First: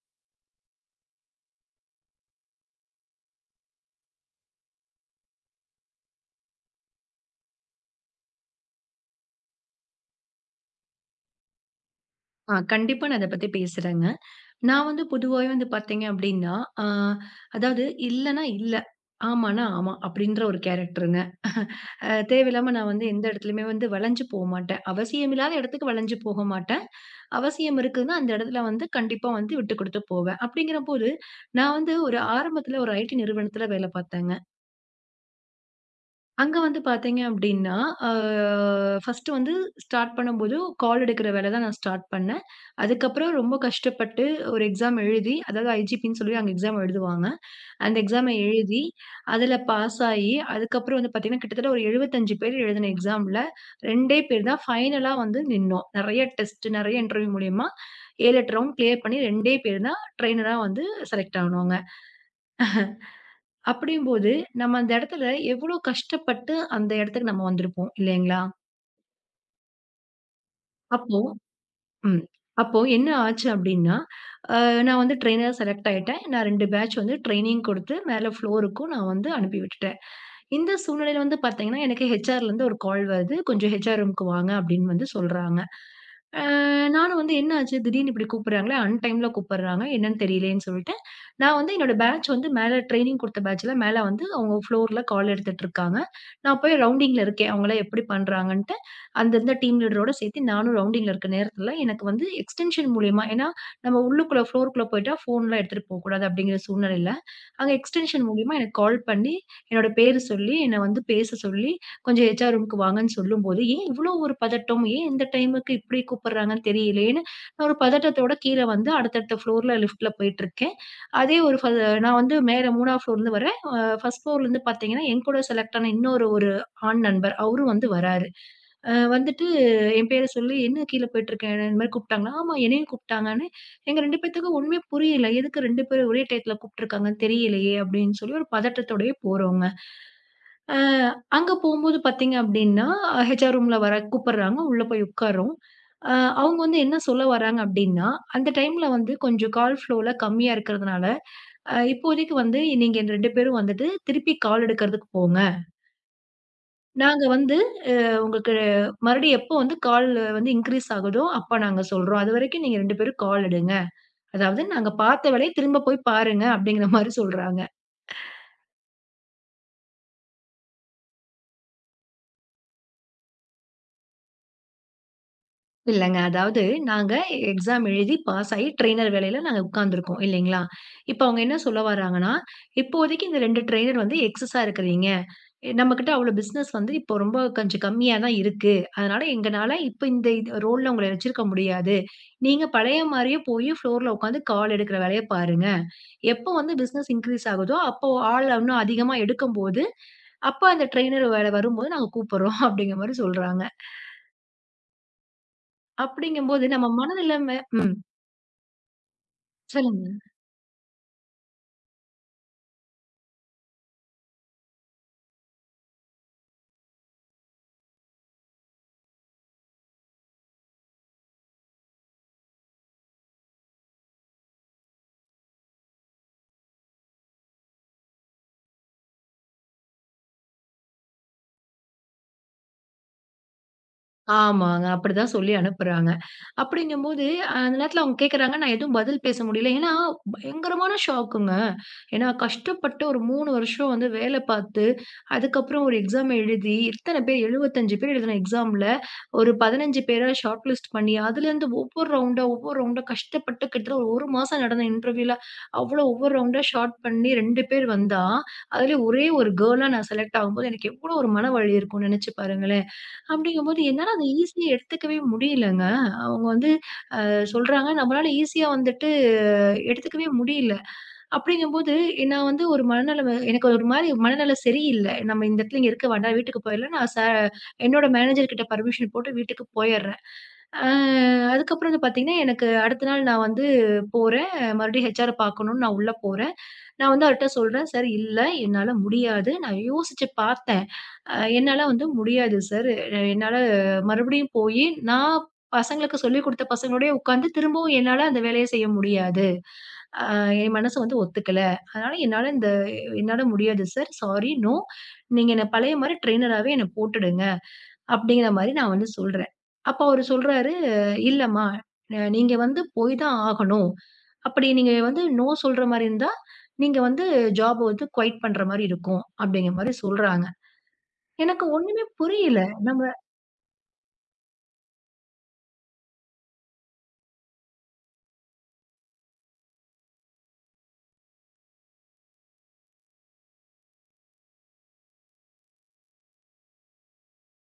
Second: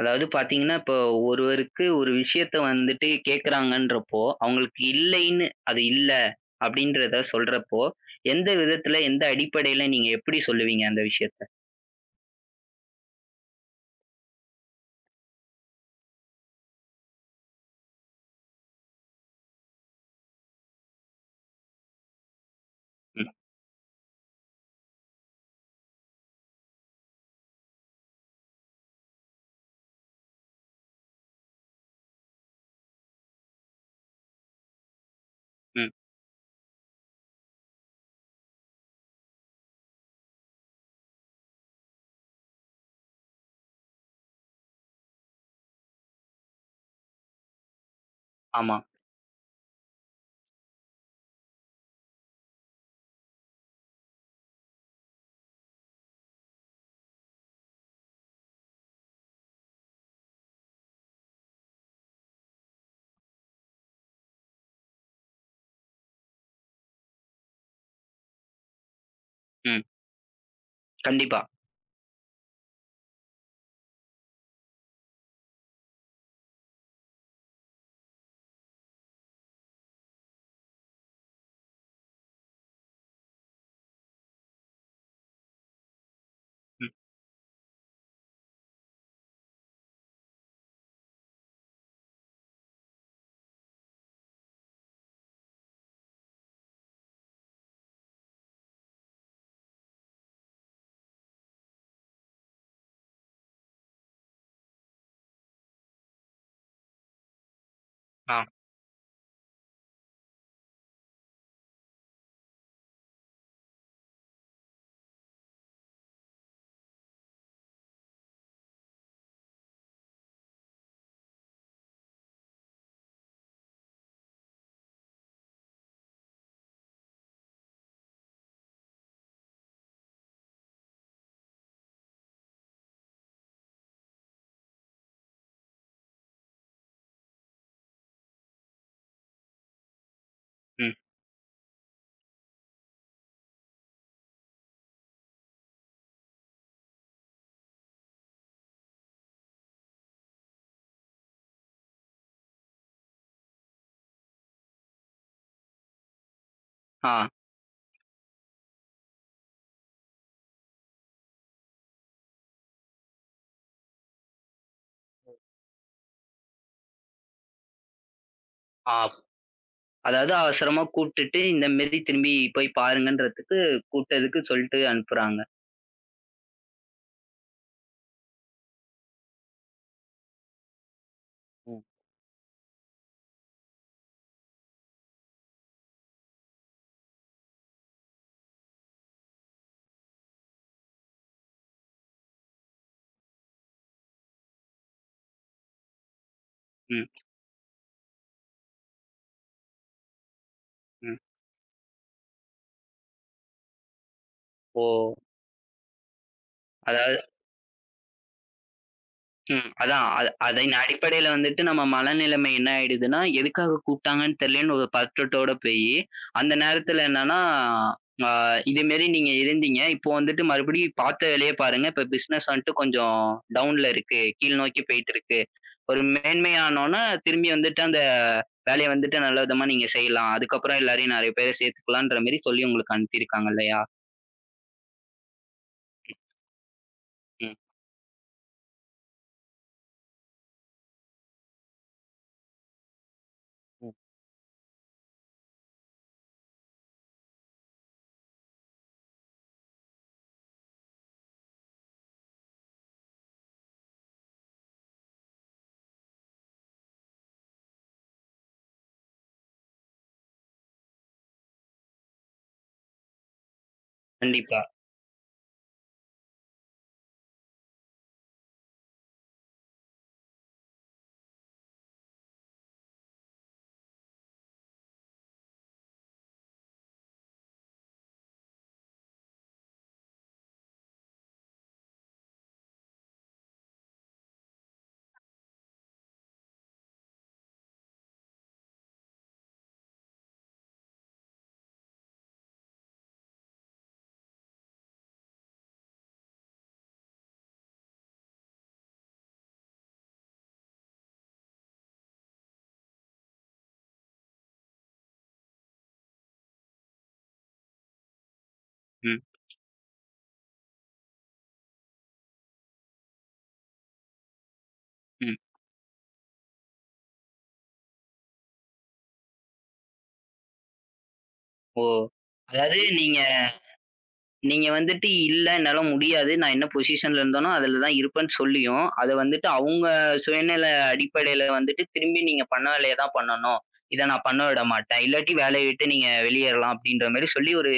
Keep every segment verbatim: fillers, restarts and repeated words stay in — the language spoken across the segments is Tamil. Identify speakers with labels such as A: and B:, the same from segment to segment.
A: அதாவது பார்த்தீங்கன்னா, இப்போ ஒருவருக்கு ஒரு விஷயத்த வந்துட்டு கேட்குறாங்கன்றப்போ, அவங்களுக்கு இல்லைன்னு, அது இல்ல அப்படின்றத சொல்றப்போ, எந்த விதத்துல, எந்த அடிப்படையில நீங்க எப்படி சொல்லுவீங்க அந்த விஷயத்த?
B: ஆ கண்டிப்பா நான் அத பத்தி பேசுறேங்க. நான் வந்து பொதுவாவே வந்து பார்த்தீங்க அப்டின்னா, ஆ அதாவது இல்லன்னா இல்ல, ஆமான்னா ஆமா அப்டின்ற ஒரு கேரக்டருங்க. அ தேவையில்லாம நான் வந்து எந்த
A: ம்,
B: இடத்துலயுமே வந்து வளைஞ்சு போமாட்டேன். அவசியமில்லாத இடத்துக்கு வளைஞ்சு போக மாட்டேன். அவசியம் இருக்குதுன்னா, அந்த இடத்துல வந்து கண்டிப்பா வந்து விட்டு குடுத்து போவேன். அப்டிங்கிறபோது, நான் வந்து ஒரு ஆரம்பத்துல ஒரு ஐடி நிறுவனத்துல வேல பார்த்தேங்க.
A: ம்.
B: அங்க வந்து பார்த்தீங்க அப்டின்னா, அ ஃபர்ஸ்ட்டு வந்து ஸ்டார்ட் பண்ணும்போது கால் எடுக்கிற வேல தான் நான் ஸ்டார்ட் பண்ணேன். அதுக்கப்புறம் ரொம்ப கஷ்டப்பட்டு ஒரு எக்ஸாம் எழுதி, அதாவது ஐஜிபின்னு சொல்லி அங்க எக்ஸாம் எழுதுவாங்க. அந்த எக்ஸாம
A: ஆமா.
B: எழுதி, அதுல பாஸ் ஆயி, அதுக்கப்புறம் வந்து பார்த்தீங்கன்னா, கிட்டத்தட்ட ஒரு எழுபத்தி ஐந்து பேர் எழுதின எக்ஸாம்ல 2டே பேர் தான் ஃபைனலா வந்து நின்னோம். நெறைய டெஸ்ட், நெறைய இன்டர்வியூ மூலியமா ஏழு, எட்டு ரவுண்ட் கிளியர் பண்ணி 2டே பேர் தான் ட்ரெய்னரா வந்து செலக்ட் ஆனோங்க. அப்படியும்போது, நம்ம அந்த இடத்துல எவ்வளோ கஷ்டப்பட்டு அந்த இடத்துக்கு நம்ம வந்திருப்போம் இல்லைங்களா?
A: ம்.
B: அப்போ
A: கண்டிப்பா.
B: ம். அப்போ என்ன ஆச்சு அப்படின்னா, அ நான் வந்து ட்ரெய்னரா செலக்ட் ஆயிட்டேன். நான் ரெண்டு பேட்ச் வந்து ட்ரெய்னிங் கொடுத்து மேல ஃப்ளோருக்கும் நான் வந்து அனுப்பி விட்டுட்டேன். இந்த சூழ்நிலையில வந்து பார்த்தீங்கன்னா, எனக்கு ஹெச்ஆர்லேருந்து ஒரு கால் வருது. "கொஞ்சம் ஹெச்ஆர் ரூமுக்கு வாங்க" அப்படின்னு வந்து சொல்றாங்க. அ
A: ம்.
B: நானும் வந்து என்ன ஆச்சு திடீர்னு இப்படி கூப்பிடுறாங்களே, அன்டைம்ல கூப்பிடுறாங்க. என்னன்னு தெரியலையேன்னு சொல்லிட்டு, நான் வந்து என்னோட பேட்ச் வந்து மேல ட்ரெய்னிங் குடுத்த பேட்ச்ல மேல வந்து அவங்க ஃப்ளோர்ல கால் எடுத்துட்டு இருக்காங்க. நான் போய் ரவுண்டிங்ல இருக்கேன். அவங்கலாம் எப்படி பண்றாங்கன்ட்டு, அந்த இருந்த டீம் லீடரோட சேர்த்து நானும் ரவுண்டிங்ல இருக்க நேரத்துல எனக்கு வந்து எக்ஸ்டென்ஷன் மூலியமா ஏன்னா, நம்ம உள்ளுக்குள்ள ஃப்ளோருக்குள்ள போயிட்டா ஃபோன்லாம் எடுத்துட்டு போகக்கூடாது அப்படிங்கிற சூழ்நிலையில, அங்க எக்ஸ்டென்ஷன்
A: ஆ.
B: மூலியமா எனக்கு கால் பண்ணி, என்னோட பேரு சொல்லி, என்ன வந்து பேச சொல்லி, கொஞ்சம் ஹெச்ஆர் ரூமுக்கு வாங்கன்னு சொல்லும்போது, ஏன் இவ்ளோ ஒரு பதட்டம்? ஏன் இந்த டைமுக்கு இப்படி கூப்பிடுறாங்கன்னு தெரியலையேன்னு, நான் ஒரு பதட்டத்தோட கீழ வந்து அடுத்தடுத்த ஃப்ளோர்ல லிஃப்ட்ல போயிட்டுருக்கேன். அதே ஒரு ஃப நான் வந்து மேல மூணாவது ஃப்ளோர்லருந்து வரேன். அ ஃபர்ஸ்ட் ஃப்ளோர்லருந்து பார்த்தீங்கன்னா, என் கூட செலக்ட் ஆன இன்னொரு ஒரு ஆண் நண்பர். அவரும் வந்து வராரு. அ வந்துட்டு என் பேர சொல்லி, "என்ன கீழ போயிட்டுருக்க? இந்த மாரி கூப்பிட்டாங்களா?" "ஆமா, என்னையும் கூப்பிட்டாங்கன்னு." எங்க ரெண்டு பேத்துக்கும் ஒண்ணுமே புரியல. எதுக்கு ரெண்டு பேரும் ஒரே டயத்துல கூப்பிட்டுருக்காங்கன்னு தெரியலையே! அப்படின்னு சொல்லி ஒரு பதட்டத்தோடயே போறோங்க. அ
A: ம்.
B: அங்க போம்போது பார்த்தீங்க அப்படின்னா, ஹெச்ஆர் ரூம்ல வர கூப்பிடுறாங்க. உள்ள போய் உட்கார்றோம். அ அவங்க வந்து என்ன சொல்ல வராங்க அப்படின்னா, அந்த டைம்ல வந்து கொஞ்சம் கால் ஃப்ளோல கம்மியா இருக்கிறதுனால, அ "இப்போதைக்கு வந்து நீங்க ரெண்டு பேரும் வந்துட்டு திருப்பி கால் எடுக்கிறதுக்கு போங்க.
A: ஆ.
B: நாங்க வந்து அ உங்களுக்கு மறுபடியும் எப்போ வந்து கால் வந்து இன்கிரீஸ் ஆகுதோ, அப்ப நாங்க சொல்றோம். அதுவரைக்கும் நீங்க ரெண்டு பேரும் கால் எடுங்க. அதாவது நாங்க பார்த்த வேலைய திரும்ப போய் பாருங்க." அப்படிங்கிற மாரி சொல்றாங்க.
A: ஆ. அதாவது அவசரமா கூப்ட்டுட்டு, இந்த மாரி திரும்பி போய் பாருங்கன்றதுக்கு கூப்ட்டதுக்கு சொல்லிட்டு அனுப்புறாங்க.
B: இல்லங்க. அதாவது நாங்க எக்ஸாம் எழுதி பாஸ் ஆயி ட்ரெய்னர் வேலையில நாங்க உட்கார்ந்துருக்கோம் இல்லைங்களா? இப்ப அவங்க என்ன சொல்ல
A: ம்.
B: வராங்கன்னா, இப்போதைக்கு இந்த ரெண்டு ட்ரெய்னர் வந்து எக்ஸஸா இருக்கிறீங்க. நம்மகிட்ட அவ்வளோ பிசினஸ் வந்து இப்போ ரொம்ப கொஞ்சம் கம்மியா தான் இருக்கு. அதனால எங்கனால இப்ப இந்த இது ரோல்ல உங்கள வச்சிருக்க முடியாது. நீங்க பழைய மாரியே போய் ஃப்ளோர்ல உட்காந்து கால் எடுக்கிற வேலைய பாருங்க. எப்போ வந்து
A: ம்.
B: பிசினஸ் இன்கிரீஸ் ஆகுதோ, அப்போ ஆள் இன்னும் அதிகமா எடுக்கும்போது, அப்ப அந்த
A: ம்.
B: ட்ரெய்னர் வேல வரும்போது நாங்க கூப்புடுறோம் அப்படிங்கிற மாரி சொல்றாங்க.
A: ஓ!
B: அப்படிங்கும்போது நம்ம
A: அதாவது
B: மனநிலைமை ம்.
A: ம். அதான்.
B: சொல்லுங்க.
A: அ அதன் அடிப்படையில வந்துட்டு நம்ம மனநிலைமை என்ன ஆயிடுதுன்னா, எதுக்காக கூப்பிட்டாங்கன்னு தெரியலன்னு ஒரு பற்றட்டோட போயி, அந்த நேரத்துல என்னன்னா, ஆ, இது மாரி நீங்க இருந்தீங்க. இப்போ வந்துட்டு மறுபடியும் பார்த்த வேலைய பாருங்க. இப்ப பிசினஸ் வந்துட்டு கொஞ்சம் டவுன்ல இருக்கு. கீழ் நோக்கி போயிட்டுருக்கு. ஒரு மேன்மை ஆனோன்ன, திரும்பி வந்துட்டு அந்த வேலைய வந்துட்டு நல்ல விதமா நீங்க செய்யலாம். அதுக்கப்புறம் எல்லாரையும் நெறைய பேர சேர்த்துக்கலான்ற மாரி சொல்லி உங்களுக்கு அனுப்பியிருக்காங்க இல்லையா?
B: ஆமாங்க. அப்படிதான் சொல்லி அனுப்புறாங்க. அப்படிங்கும்போது,
A: ம்.
B: அஹ், அந்த நேரத்துல அவங்க கேட்கறாங்க. நான் எதுவும் பதில் பேச முடியல. ஏன்னா, பயங்கரமான ஷாக்குங்க. ஏன்னா, கஷ்டப்பட்டு ஒரு மூணு வருஷம்
A: ம்.
B: வந்து வேல பார்த்து, அதுக்கப்புறம் ஒரு எக்ஸாம் எழுதி, இத்தன பேர் எழுபத்தி ஐந்து பேர் எழுதின எக்ஸாம்ல, ஒரு பதினைந்து பேர ஷார்ட் லிஸ்ட் பண்ணி, அதுலேருந்து ஒவ்வொரு ரவுண்டா, ஒவ்வொரு ரவுண்டா கஷ்டப்பட்டு கிட்டத்தட்ட ஒரு 1 மாசம் நடந்த இன்டர்வியூல, அவ்வளோ ஒவ்வொரு ரவுண்டா ஷார்ட் பண்ணி ரெண்டு பேர் வந்தா, அதுலயும் ஒரே ஒரு கேர்லா நான் செலக்ட் ஆகும்போது, எனக்கு எவ்வளோ ஒரு மனவலி இருக்கும்னு நெனச்சு பாருங்களேன். அப்படிங்கும்போது என்னால அத
A: கண்டிப்பா.
B: ஈஸியா எடுத்துக்கவே முடியலங்க. அவங்க வந்து அஹ், சொல்றாங்க. நம்மளால ஈஸியா வந்துட்டு அஹ், எடுத்துக்கவே முடியல. அப்படிங்கும்போது நான் வந்து ஒரு மனநலம் எனக்கு ஒரு மாரி மனநல சரியில்ல. நம்ம இந்த இடத்துல இங்க இருக்க வேண்டாம். வீட்டுக்கு போயிடலாம். நான் ச என்னோட மேனேஜர் கிட்ட பர்மிஷன் போட்டு வீட்டுக்கு போயிர்றேன். அ அதுக்கப்புறம் வந்து பார்த்தீங்கன்னா, எனக்கு அடுத்த நாள் நான் வந்து போறேன். மறுபடியும் ஹெச்ஆர பார்க்கணும்னு நான் உள்ள போறேன். நான் வந்து அவர்ட்ட சொல்றேன். சார் இல்ல என்னால முடியாது. நான் யோசிச்சு பார்த்தேன். அ என்னால வந்து முடியாது சார். எ என்னால மறுபடியும் போயி, நான் பசங்களுக்கு சொல்லிக் குடுத்த பசங்களோடயே உட்காந்து திரும்பவும் என்னால அந்த வேலைய செய்ய முடியாது. அ என் மனசு வந்து ஒத்துக்கல. அதனால என்னால இந்த என்னால முடியாது சார். Sorry, no. நீங்க என்ன பழைய மாரி ட்ரெய்னராவே என்ன போட்டுடுங்க. அப்படிங்கிற மாரி நான் வந்து
A: ம்,
B: சொல்றேன். அப்ப அவரு சொல்றாரு, "இல்லம்மா, அ நீங்க வந்து போய் தான் ஆகணும். அப்படி நீங்க வந்து
A: ம்.
B: நோ சொல்ற மாரி இருந்தா, நீங்க வந்து ஜாப் வந்து குயிட் பண்ற மாரி இருக்கும்." அப்படிங்கிற மாரி சொல்றாங்க. எனக்கு
A: ஓ!
B: ஒண்ணுமே புரியல.
A: அதாவது
B: நம்ம
A: நீங்க நீங்க வந்துட்டு, "இல்ல என்னால முடியாது. நான் என்ன பொசிஷன்ல இருந்தேனோ, அதுல தான் இருப்பேன்னு" சொல்லியும், அத வந்துட்டு அவுங்க சுயநல அடிப்படையில வந்துட்டு, திரும்பி நீங்க பண்ண வேலைய தான் பண்ணணும். இத நான் பண்ண விட மாட்டேன். இல்லாட்டி வேலைய விட்டு நீங்க வெளியேறலாம் அப்டின்ற மாரி சொல்லி ஒரு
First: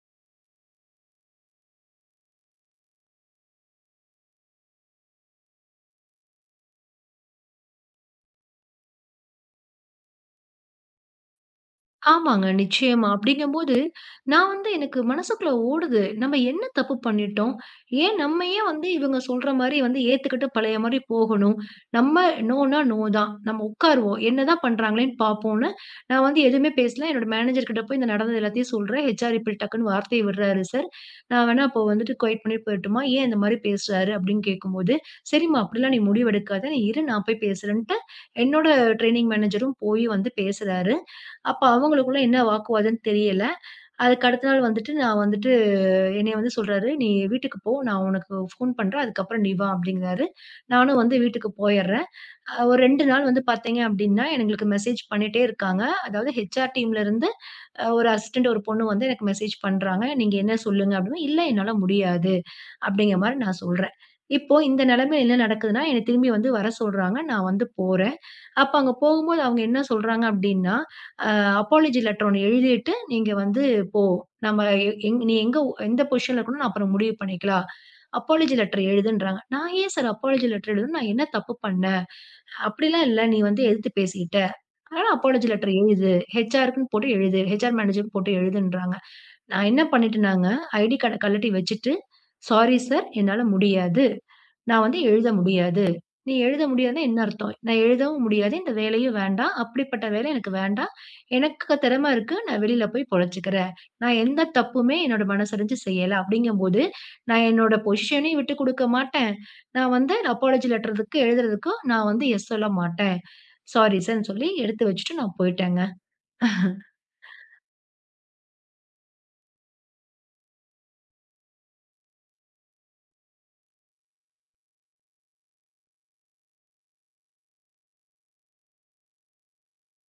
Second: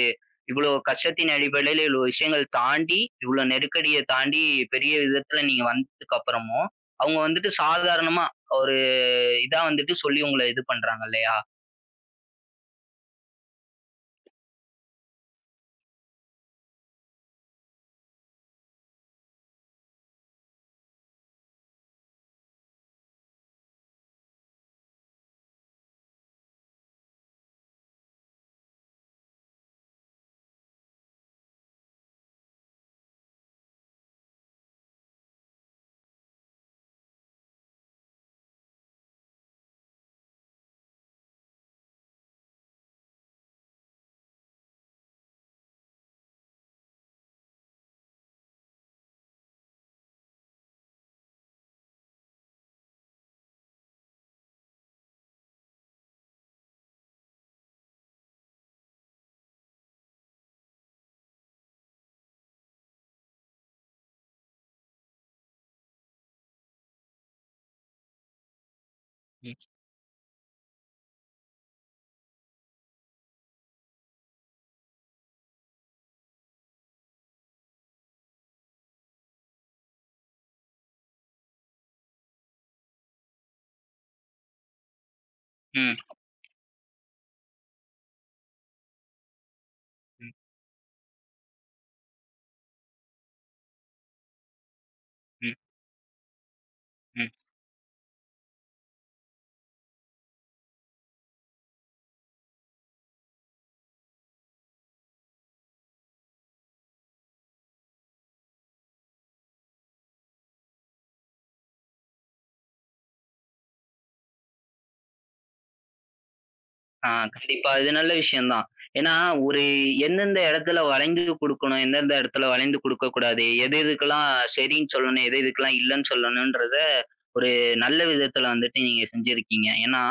A: இவ்ளோ கஷ்டத்தின் அடிப்படையில இவ்ளோ விஷயங்கள் தாண்டி, இவ்ளோ நெருக்கடிய தாண்டி பெரிய விதத்துல நீங்க வந்ததுக்கு அப்புறமும், அவுங்க வந்துட்டு சாதாரணமா ஒரு இதா வந்துட்டு சொல்லி உங்கள இது பண்றாங்க இல்லையா?
B: ஆமாங்க. நிச்சயமா. அப்படிங்கும்போது, நான் வந்து எனக்கு மனசுக்குள்ள ஓடுது. நம்ம என்ன தப்பு பண்ணிட்டோம்? ஏன் நம்ம ஏன் வந்து இவங்க சொல்ற மாரி வந்து ஏத்துக்கிட்டு பழைய மாரி போகணும்? நம்ம நோனா நோ தான். நம்ம உட்காருவோம். என்னதான் பண்றாங்களேன்னு பார்ப்போம்ன்னு, நான் வந்து எதுவுமே பேசல. என்னோட மேனேஜர் கிட்ட போய் இந்த நடந்தது எல்லாத்தையும் சொல்றேன். ஹெச்ஆர் இப்படி டக்குன்னு வார்த்தைய விடுறாரு சார். நான் வேணா அப்போ வந்துட்டு கொயட் பண்ணிட்டு போயிரட்டுமா? ஏன் இந்த மாரி பேசுறாரு? அப்படின்னு கேட்கும்போது, சரிம்மா அப்படிலாம் நீ முடிவெடுக்காத. நீ இரு நான் போய் பேசுறேன்ட்டு, என்னோட ட்ரெய்னிங் மேனேஜரும் போய் வந்து பேசுறாரு. அப்ப அவங்களுக்குள்ள என்ன வாக்குவாதம்ன்னு தெரியல. அதுக்கு அடுத்த நாள் வந்துட்டு நான் வந்துட்டு என்னைய வந்து சொல்றாரு, "நீ வீட்டுக்கு போ. நான் உனக்கு ஃபோன் பண்றேன். அதுக்கப்புறம் நீ வா" அப்படிங்கிறாரு. நானும் வந்து வீட்டுக்கு போயிர்றேன். அ ஒரு ரெண்டு நாள் வந்து பார்த்தீங்க அப்படின்னா, எங்களுக்கு மெசேஜ் பண்ணிட்டே இருக்காங்க. அதாவது ஹெச்ஆர் டீம்ல இருந்து அ ஒரு அசிஸ்டன்ட் ஒரு பொண்ணு வந்து எனக்கு மெசேஜ் பண்றாங்க. "நீங்க என்ன சொல்லுங்க?" அப்படின்னா, "இல்ல என்னால முடியாது." அப்படிங்கிற மாரி நான் சொல்றேன். இப்போ இந்த நிலைமையில என்ன நடக்குதுன்னா, என்ன திரும்பி வந்து வர சொல்றாங்க. நான் வந்து போறேன். அப்ப அங்க போகும்போது
A: ம்.
B: அவங்க என்ன சொல்றாங்க அப்படின்னா, அ அப்பாலஜி லெட்டர் ஒண்ணு எழுதிட்டு, நீங்க வந்து போ. நம்ம எ எங் நீ எங்க எந்த பொசிஷன்ல இருக்கணும்னு அப்புறம் முடிவு பண்ணிக்கலாம். அப்பாலஜி லெட்டர் எழுதுன்றாங்க. நான் ஏன் சார் அப்பாலஜி லெட்டர் எழுதணும்? நான் என்ன தப்பு பண்ணேன்? அப்படிலாம் இல்ல. நீ வந்து எதிர்த்து பேசிக்கிட்ட. அதனால அப்பாலஜி லெட்டர்
A: ம்.
B: எழுது. ஹெச்ஆர்க்குன்னு போட்டு எழுது. ஹெச்ஆர் மேனேஜருக்கு போட்டு எழுதுன்றாங்க. நான் என்ன
A: ம்.
B: பண்ணிட்டேனாங்க, ஐடி கார்ட கழட்டி வச்சுட்டு, "சாரி சார் என்னால முடியாது. நான் வந்து எழுத முடியாது." நீ எழுத முடியாதுன்னா என்ன
A: ம்.
B: அர்த்தம்? நான் எழுதவும் முடியாது. இந்த வேலையும் வேண்டாம். அப்படிப்பட்ட வேலை எனக்கு வேண்டாம். எனக்கு திறமை இருக்கு. நான் வெளியில போய் பொழச்சுக்கிறேன். நான் எந்த தப்புமே என்னோட மனசறிஞ்சு செய்யல. அப்படிங்கும்போது, நான் என்னோட பொசிஷனையும் விட்டுக் குடுக்க மாட்டேன். நான் வந்து அப்பாலஜி லெட்டர்க்கு எழுதுறதுக்கும் நான் வந்து எஸ் சொல்ல மாட்டேன். சாரி சார்ன்னு சொல்லி எடுத்து வச்சுட்டு நான் போயிட்டேங்க.
A: ஆ, கண்டிப்பா. இது நல்ல விஷயம் தான். ஏன்னா, ஒரு எந்தெந்த இடத்துல வளைந்து குடுக்கணும், எந்தெந்த இடத்துல வளைந்து குடுக்கக்கூடாது, எது எதுக்கெல்லாம் சரின்னு சொல்லணும், எது எதுக்கெல்லாம் இல்லன்னு சொல்லணுன்றத ஒரு நல்ல விதத்துல வந்துட்டு நீங்க செஞ்சிருக்கீங்க. ஏன்னா,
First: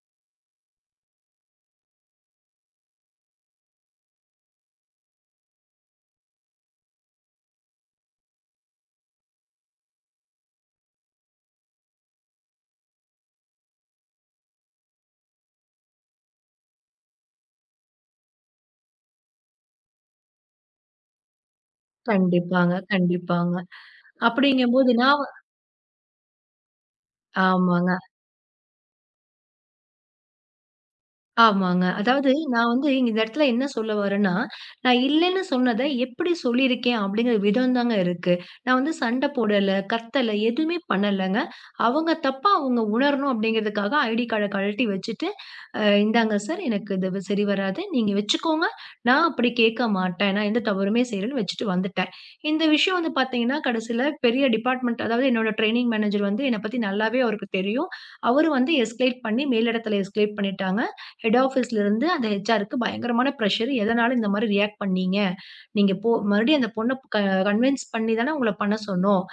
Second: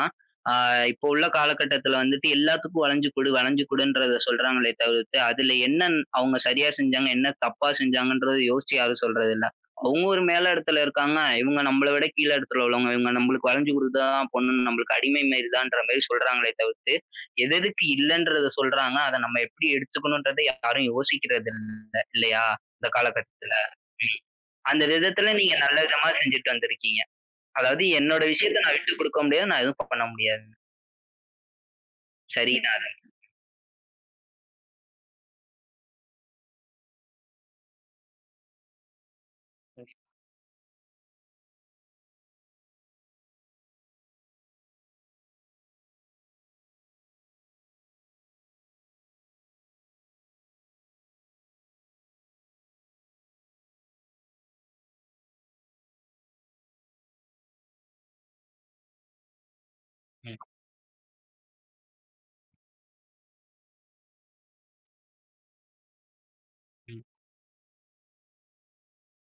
A: ஆ இப்போ உள்ள காலகட்டத்துல வந்துட்டு எல்லாத்துக்கும் வளைஞ்சு குடு, வளைஞ்சு குடுன்றத சொல்றாங்களே தவிர்த்து, அதுல என்ன அவங்க சரியா செஞ்சாங்க, என்ன தப்பா செஞ்சாங்கன்றத யோசிச்சு யாரும் சொல்றதில்ல. அவங்க ஒரு மேல இடத்துல இருக்காங்க. இவங்க நம்மள விட கீழ இடத்துல உள்ளவங்க. இவங்க நம்மளுக்கு வளைஞ்சு கொடுத்துதான் பண்ணணும். நம்மளுக்கு அடிமை மாரி தான்ற மாரி சொல்றாங்களே தவிர்த்து, எது எதுக்கு இல்லன்றத சொல்றாங்க. அத நம்ம எப்படி எடுத்துக்கணும்ன்றத யாரும் யோசிக்கிறது இல்ல இல்லையா?
B: கண்டிப்பாங்க,
A: இந்த காலகட்டத்துல.
B: கண்டிப்பாங்க.
A: ம். அந்த
B: அப்படிங்கும்போது நான் வ
A: விதத்துல நீங்க நல்ல விதமா செஞ்சுட்டு வந்திருக்கீங்க. அதாவது
B: ஆமாங்க.
A: என்னோட விஷயத்த நான் விட்டுக் குடுக்க முடியாது. நான் எதுவும் பண்ண முடியாது.
B: ஆமாங்க. அதாவது நான்
A: சரிதான்
B: வந்து
A: அது.
B: இங்க இந்த இடத்துல என்ன சொல்ல வரேன்னா, நான் இல்லன்னு சொன்னத எப்படி சொல்லியிருக்கேன் அப்படிங்கிற விதம் தாங்க இருக்கு. நான் வந்து சண்ட போடல, கத்தல, எதுவுமே பண்ணலங்க. அவங்க தப்பா அவங்க உணரணும் அப்படிங்கிறதுக்காக ஐடி கார்ட கழட்டி வச்சுட்டு, "அ இந்தாங்க சார் எனக்கு இது வ் சரி வராது. நீங்க வச்சுக்கோங்க. நான் அப்படி கேட்க மாட்டேன். நான் எந்த தவறுமே செய்யலன்னு" வச்சுட்டு வந்துட்டேன். இந்த விஷயம் வந்து பார்த்தீங்கன்னா, கடைசில பெரிய டிபார்ட்மெண்ட் அதாவது என்னோட ட்ரெய்னிங் மேனேஜர் வந்து என்னை பத்தி நல்லாவே அவருக்கு தெரியும். அவரும் வந்து எஸ்கலேட் பண்ணி மேலிடத்தில எஸ்கலேட்
A: ம்,
B: பண்ணிட்டாங்க. ஹெட் ஆஃபீஸ்ல இருந்து அந்த ஹெச்ஆருக்கு பயங்கரமான பிரஷர். எதனால இந்த மாரி ரியாக்ட் பண்ணீங்க? நீங்க போ மறுபடியும் அந்த பொண்ண
A: ம்,
B: க கன்வின்ஸ் பண்ணி தானே உங்கள பண்ண சொன்னோம்.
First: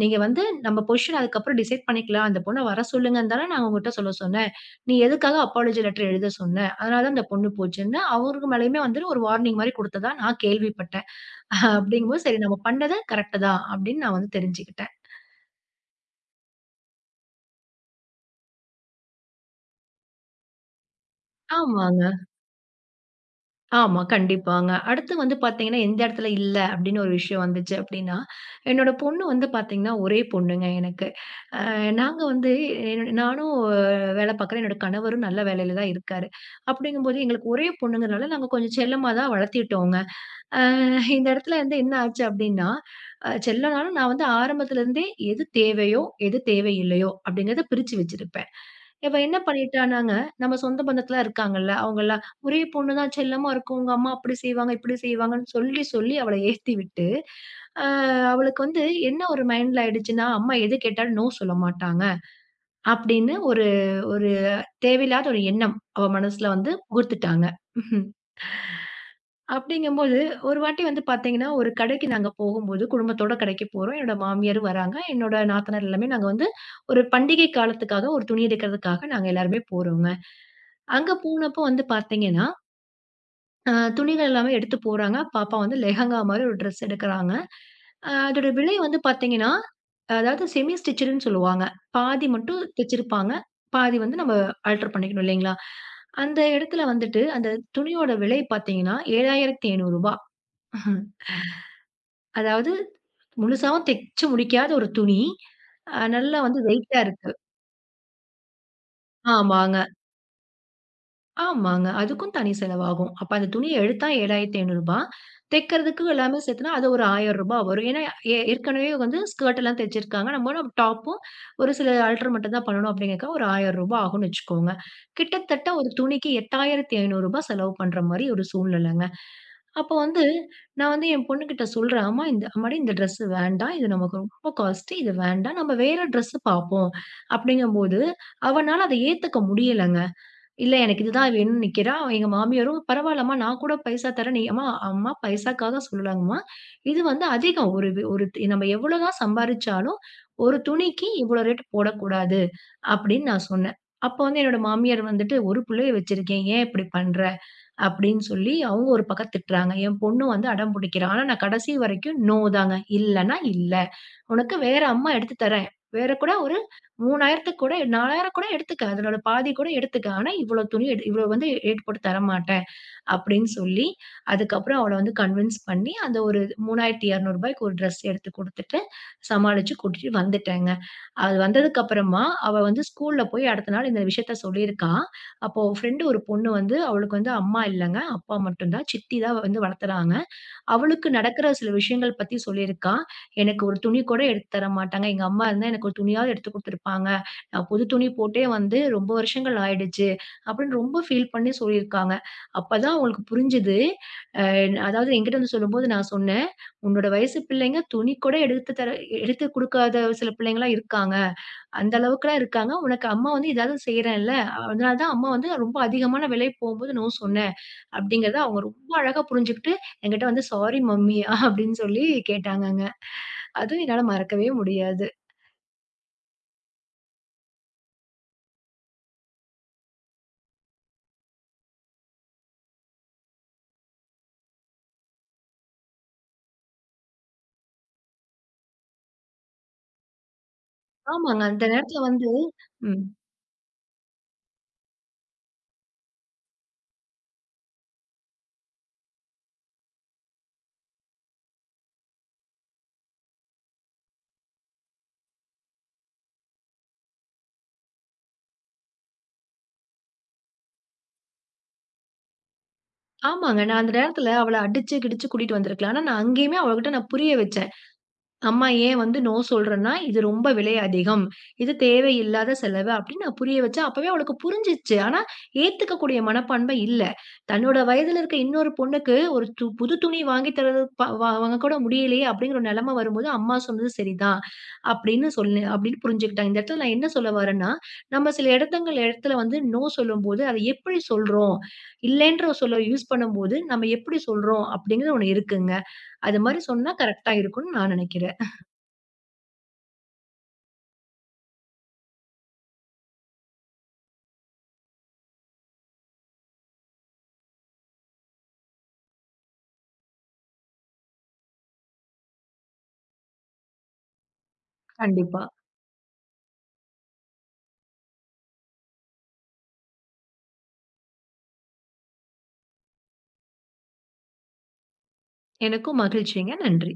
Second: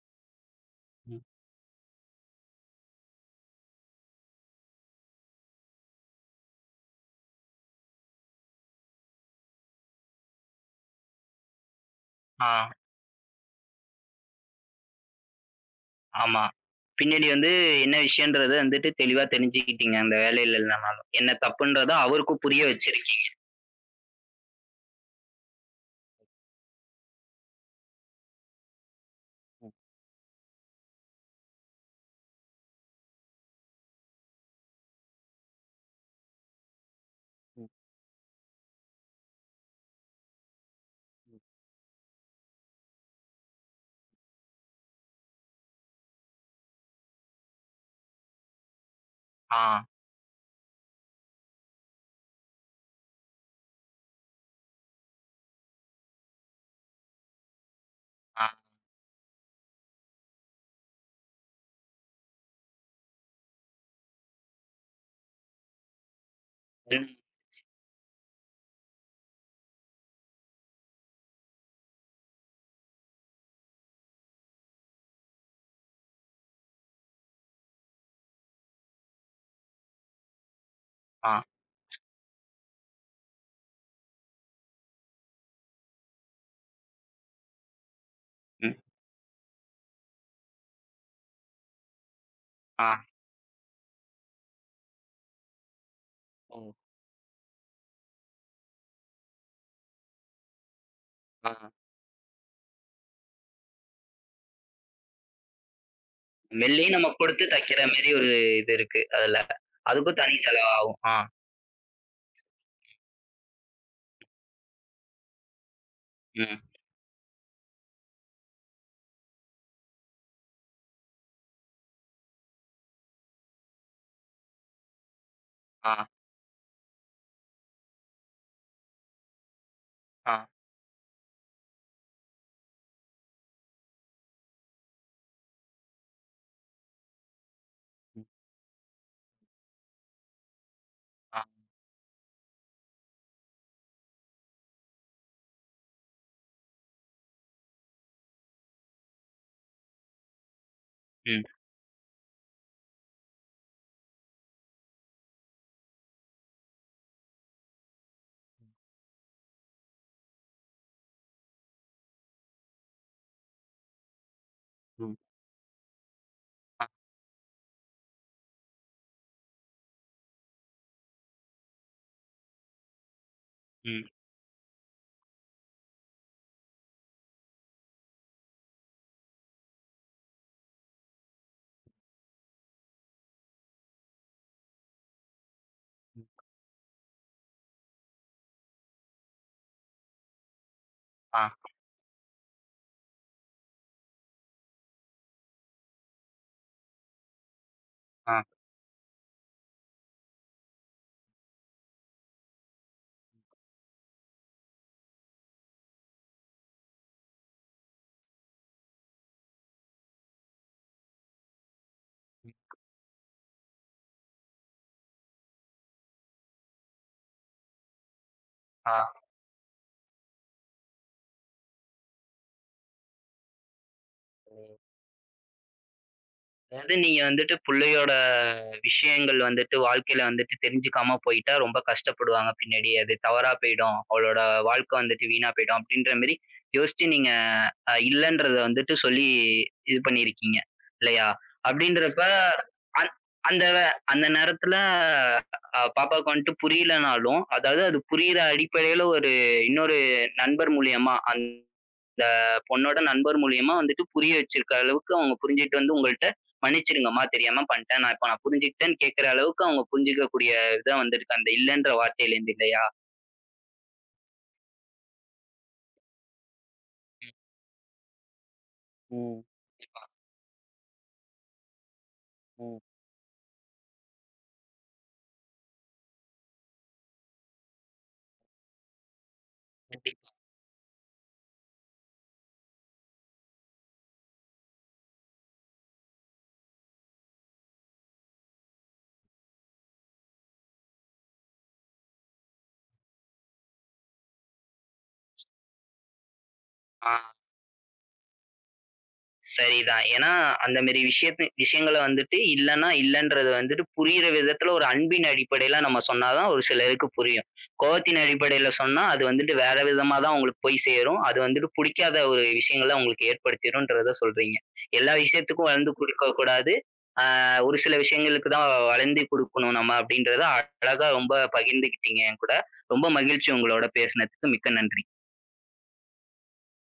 B: நீங்க வந்து நம்ம பொசிஷன்
A: ம்.
B: அதுக்கப்புறம் டிசைட் பண்ணிக்கலாம். அந்த பொண்ண வர சொல்லுங்கன்னு தானே நான் உங்ககிட்ட சொல்ல சொன்னேன். நீ எதுக்காக அப்பாலஜி லெட்டர் எழுத சொன்ன? அதனால தான் இந்த பொண்ணு போச்சுன்னு அவருக்கு மேலயுமே வந்துட்டு ஒரு வார்னிங் மாரி குடுத்ததா நான் கேள்விப்பட்டேன். அப்படிங்கும்போது சரி
A: ஆ.
B: நம்ம பண்ணது கரெக்ட்டு தான் அப்படின்னு நான் வந்து தெரிஞ்சுக்கிட்டேன்.
A: ஆமா. பின்னாடி வந்து என்ன விஷயம்ன்றத வந்துட்டு தெளிவா தெரிஞ்சுக்கிட்டீங்க. அந்த வேலையில இல்லனாலும். என்ன தப்புன்றத
B: ஆமாங்க.
A: அவருக்கும் புரிய வச்சிருக்கீங்க.
B: ஆமா, கண்டிப்பாங்க. அடுத்து வந்து பார்த்தீங்கன்னா, எந்த இடத்துல இல்ல அப்படின்னு ஒரு விஷயம் வந்துச்சு அப்படின்னா, என்னோட பொண்ணு வந்து பார்த்தீங்கன்னா, ஒரே பொண்ணுங்க எனக்கு. அ நாங்க வந்து என்னோட நானும் அஹ் வேலை பார்க்குறேன். என்னோட கணவரும் நல்ல வேலையில தான் இருக்காரு. அப்படிங்கும்போது எங்களுக்கு ஒரே பொண்ணுங்கிறனால நாங்க கொஞ்சம் செல்லமா தான் வளர்த்திட்டோங்க. அ இந்த இடத்துல வந்து என்ன ஆச்சு அப்படின்னா, அ செல்லம்னாலும் நான் வந்து ஆரம்பத்துலருந்தே எது தேவையோ, எது தேவையில்லையோ அப்படிங்கிறத பிரிச்சு வச்சிருப்பேன். இவ என்ன
A: ஆ,
B: பண்ணிட்டானாங்க, நம்ம சொந்த பந்தத்திலாம் இருக்காங்கல்ல, அவங்கலாம் ஒரே பொண்ணு தான் செல்லமா இருக்கும். உங்க அம்மா அப்படி செய்வாங்க, இப்படி செய்வாங்கன்னு சொல்லி, சொல்லி அவள ஏத்தி விட்டு, அ
A: ஆ,
B: அவளுக்கு வந்து என்ன ஒரு மைண்ட்ல ஆயிடுச்சுன்னா, அம்மா எது கேட்டாலும் நோ சொல்ல மாட்டாங்க. அப்படின்னு ஒரு ஒரு தேவையில்லாத ஒரு எண்ணம் அவ மனசுல வந்து
A: ம். ம்,
B: புகுத்துட்டாங்க. ம்ஹும். அப்படிங்கும்போது, ஒரு வாட்டி வந்து பாத்தீங்கன்னா, ஒரு கடைக்கு நாங்க போகும்போது, குடும்பத்தோட கடைக்கு போறோம். என்னோட மாமியாரும் வராங்க. என்னோட நாத்தனார் எல்லாமே நாங்க வந்து ஒரு பண்டிகை காலத்துக்காக, ஒரு துணி எடுக்கிறதுக்காக நாங்க எல்லாருமே போறோங்க. அங்க
A: ஆ,
B: போனப்போ வந்து பார்த்தீங்கன்னா, அ துணிகள் எல்லாமே எடுத்து போடுறாங்க. பாப்பா வந்து லெஹெங்கா மாரி ஒரு ட்ரெஸ் எடுக்குறாங்க. அ அதோட விலை
A: ம்,
B: வந்து பார்த்தீங்கன்னா, அதாவது செமி ஸ்டிச்சடுன்னு சொல்லுவாங்க. பாதி மட்டும்
A: ஆ,
B: தச்சிருப்பாங்க. பாதி வந்து நம்ம ஆல்டர் பண்ணிக்கணும் இல்லைங்களா? அந்த
A: ஓ!
B: இடத்துல வந்துட்டு அந்த துணியோட விலை பார்த்தீங்கன்னா, ரூ. ஏழாயிரத்து ஐநூறு.
A: ஆ.
B: அதாவது முழுசாவும் தச்சு முடிக்காத ஒரு துணி. அ நல்லா வந்து
A: வெள்ளையும்
B: வெயிட்டா
A: நம்ம
B: இருக்கு.
A: கொடுத்து தைக்கிற மாரி ஒரு இது இருக்கு அதுல.
B: ஆமாங்க.
A: அதுக்கும் தனி செலவாகும். ஆ,
B: ஆமாங்க. அதுக்கும் தனி செலவாகும். அப்ப அந்த துணிய எடுத்தா ரூ. ஏழாயிரத்து ஐநூறு தைக்கிறதுக்கு எல்லாமே
A: ம்,
B: சேர்த்துனா, அது ஒரு ரூ. ஆயிரம் வரும். ஏன்னா, ஏ ஏற்கனவே வந்து ஸ்கர்ட் எல்லாம் தைச்சிருக்காங்க. நம்ம நம்ம டாப்பும் ஒரு சில ஆல்டர் மட்டும் தான் பண்ணணும் அப்படிங்கிறக்காக ஒரு ரூ. ஆயிரம் ஆகும்னு வச்சுக்கோங்க. கிட்டத்தட்ட ஒரு
A: ஆ,
B: துணிக்கு ரூ. எட்டாயிரத்து ஐநூறு செலவு பண்ற மாரி ஒரு சூழ்நிலைங்க. அப்ப வந்து
A: ஆ,
B: நான் வந்து என் பொண்ணுகிட்ட சொல்றேன், "அம்மா இந்த அம்மாடி இந்த ட்ரெஸ் வேண்டாம். இது நமக்கு ரொம்ப காஸ்ட்டு. இது வேண்டாம். நம்ம வேற ட்ரெஸ் பார்ப்போம்." அப்படிங்கும்போது
A: ம்,
B: அவனால அத ஏத்துக்க முடியலங்க. இல்ல எனக்கு இதுதான்
A: ஆ,
B: வேணும்னு நிக்கிறா. எங்க மாமியாரும், "பரவாயில்லம்மா நான் கூட பைசா தரேன்." நீ அம்மா அம்மா பைசாக்காக சொல்லலாங்கம்மா. இது வந்து அதிகம். ஒரு வி- ஒரு தி- நம்ம எவ்வளோதான் சம்பாரிச்சாலும், ஒரு துணிக்கு இவ்வளோ
A: ம்,
B: ரேட் போடக்கூடாது அப்படின்னு நான் சொன்னேன். அப்போ வந்து என்னோட மாமியார் வந்துட்டு, "ஒரு புள்ளைய வச்சிருக்கேன். ஏன் இப்படி பண்ற?" அப்படின்னு சொல்லி அவங்க ஒரு பக்கம் திட்டுறாங்க. என் பொண்ணு வந்து அடம் பிடிக்கிறா. ஆனா நான் கடைசி வரைக்கும் நோ தாங்க. இல்லன்னா இல்ல. உனக்கு வேற அம்மா
A: ம்,
B: எடுத்து தர்றேன். வேற கூட ஒரு
A: ஆ,
B: மூணாயிரத்துக்கு கூட நாலாயிரம் கூட எடுத்துக்க. அதனோட பாதி கூட எடுத்துக்க. ஆனா இவ்ளோ துணி எடு இவ்ளோ வந்து ரேட் போட்டு தரமாட்டேன்." அப்படின்னு சொல்லி,
A: ம்,
B: அதுக்கப்புறம் அவள வந்து கன்வின்ஸ் பண்ணி, அந்த ஒரு ரூ. மூவாயிரத்து இருநூறுக்கு ஒரு ட்ரெஸ் எடுத்து குடுத்துட்டு, சமாளிச்சு கூட்டிட்டு வந்துட்டேங்க. அது வந்ததுக்கப்புறமா, அவ வந்து ஸ்கூல்ல போய் அடுத்த நாள் இந்த விஷயத்த சொல்லியிருக்கா. அப்போ அவ ஃப்ரெண்டு ஒரு பொண்ணு வந்து, அவளுக்கு வந்து அம்மா இல்லங்க. அப்பா மட்டும் தான். சித்தி தான் வந்து வளர்த்துறாங்க. அவளுக்கு
A: ஆ,
B: நடக்கிற சில விஷயங்கள் பத்தி சொல்லியிருக்கா. எனக்கு ஒரு துணி கூட எடுத்து தர மாட்டாங்க. எங்க அம்மா இருந்தா எனக்கு ஒரு துணியாவது எடுத்து குடுத்துருப்பாங்க. நான் புது துணி
A: ஆ,
B: போட்டே வந்து ரொம்ப வருஷங்கள் ஆயிடுச்சு. அப்படின்னு ரொம்ப ஃபீல் பண்ணி சொல்லியிருக்காங்க. அப்பதான் அவங்களுக்கு புரிஞ்சுது. அ அதாவது என்கிட்ட வந்து சொல்லும்போது நான் சொன்னேன், "உன்னோட வயசு பிள்ளைங்க துணி கூட எடுத்து தர எடுத்து குடுக்காத சில பிள்ளைங்கலாம் இருக்காங்க. அந்த அளவுக்குலாம் இருக்காங்க. உனக்கு அம்மா வந்து ஏதாவது செய்றேன்ல. அதனால தான் அம்மா வந்து ரொம்ப அதிகமான விலை போகும்போது நோ சொன்னேன்." அப்படிங்கிறத அவங்க ரொம்ப
A: ஆ.
B: அழகா புரிஞ்சுகிட்டு, என்கிட்ட வந்து "சாரி மம்மி" அப்படின்னு சொல்லி கேட்டாங்கங்க. அதுவும் என்னால மறக்கவே முடியாது.
A: அதாவது நீங்க வந்துட்டு புள்ளையோட விஷயங்கள் வந்துட்டு வாழ்க்கையில வந்துட்டு தெரிஞ்சுக்காம போயிட்டா ரொம்ப கஷ்டப்படுவாங்க பின்னாடி. அது தவறா போயிடும். அவளோட வாழ்க்கை வந்துட்டு வீணா போயிடும் அப்படின்ற மாரி யோசிச்சு நீங்க அ இல்லன்றத வந்துட்டு சொல்லி இது பண்ணியிருக்கீங்க இல்லையா?
B: ஆமாங்க. அந்த நேரத்துல
A: அப்படின்றப்ப
B: வந்து ம்.
A: அந் அந்த அந்த நேரத்துல அ பாப்பாவுக்கு வந்துட்டு புரியலனாலும், அதாவது அது புரியிற அடிப்படையில ஒரு இன்னொரு நண்பர் மூலியமா அந் இந்த பொண்ணோட நண்பர் மூலியமா வந்துட்டு புரிய வச்சிருக்க அளவுக்கு அவங்க புரிஞ்சுகிட்டு வந்து உங்கள்ட்ட மன்னிச்சிடுங்கம்மா தெரியாம பண்ணிட்டேன். நான் இப்ப நான் புரிஞ்சுக்கிட்டேன்னு கேட்கிற அளவுக்கு அவங்க புரிஞ்சுக்கக்கூடிய இதா வந்திருக்கு. அந்த இல்லன்ற வார்த்தையிலேருந்து இல்லையா?
B: ஆமாங்க. நான் அந்த நேரத்துல அவள அடிச்சு கிடிச்சு கூட்டிட்டு வந்திருக்கலாம். ஆனா, நான் அங்கேயுமே அவகிட்ட நான்
A: ம்.
B: புரிய வச்சேன். அம்மா ஏன் வந்து நோ
A: ம்.
B: சொல்றேன்னா,
A: கண்டிப்பா.
B: இது ரொம்ப விலை அதிகம். இது தேவையில்லாத
A: ம்.
B: செலவு அப்படின்னு நான் புரிய வச்சேன். அப்பவே அவளுக்கு புரிஞ்சுச்சு. ஆனா, ஏத்துக்கக்கூடிய மனப்பான்மை இல்ல. தன்னோட வயதுல இருக்க இன்னொரு பொண்ணுக்கு ஒரு து புது
A: ம்.
B: துணி வாங்கி தரது ப வா வாங்க கூட முடியலையே அப்படிங்கிற ஒரு நிலைமை வரும்போது, அம்மா சொன்னது சரிதான். அப்படின்னு சொல்லு அப்படின்னு புரிஞ்சுக்கிட்டாங்க. இந்த இடத்துல நான் என்ன சொல்ல வரேன்னா, நம்ம சில இடத்துங்கள் இடத்துல வந்து நோ சொல்லும்போது, அதை எப்படி சொல்றோம்? இல்லைன்ற ஒரு சொல்ல யூஸ் பண்ணும்போது, நம்ம எப்படி சொல்றோம்? அப்படிங்கிறது ஒண்ணு இருக்குங்க. அது மாரி சொன்னா
A: ஆ.
B: கரெக்ட்டா இருக்கும்னு நான் நினைக்கிறேன்.
A: சரிதான். ஏன்னா, அந்த மாரி விஷயத்த விஷயங்கள வந்துட்டு இல்லன்னா இல்லன்றத வந்துட்டு புரியிற விதத்துல ஒரு அன்பின் அடிப்படையில நம்ம சொன்னா தான் ஒரு சிலருக்கு புரியும். கோவத்தின் அடிப்படையில சொன்னா அது வந்துட்டு வேற விதமா தான் உங்களுக்கு போய் சேரும். அது வந்துட்டு புடிக்காத ஒரு விஷயங்கள உங்களுக்கு ஏற்படுத்திரும்ன்றத சொல்றீங்க. எல்லா
B: கண்டிப்பா.
A: விஷயத்துக்கும் வளந்து குடுக்கக்கூடாது. அ ஒரு சில விஷயங்களுக்கு தான் வளந்து குடுக்கணும் நம்ம அப்டின்றத அழகா ரொம்ப பகிர்ந்துக்கிட்டீங்க என் கூட. ரொம்ப மகிழ்ச்சி உங்களோட பேசுனதுக்கு. மிக்க நன்றி.
B: எனக்கும் மகிழ்ச்சிங்க. நன்றி.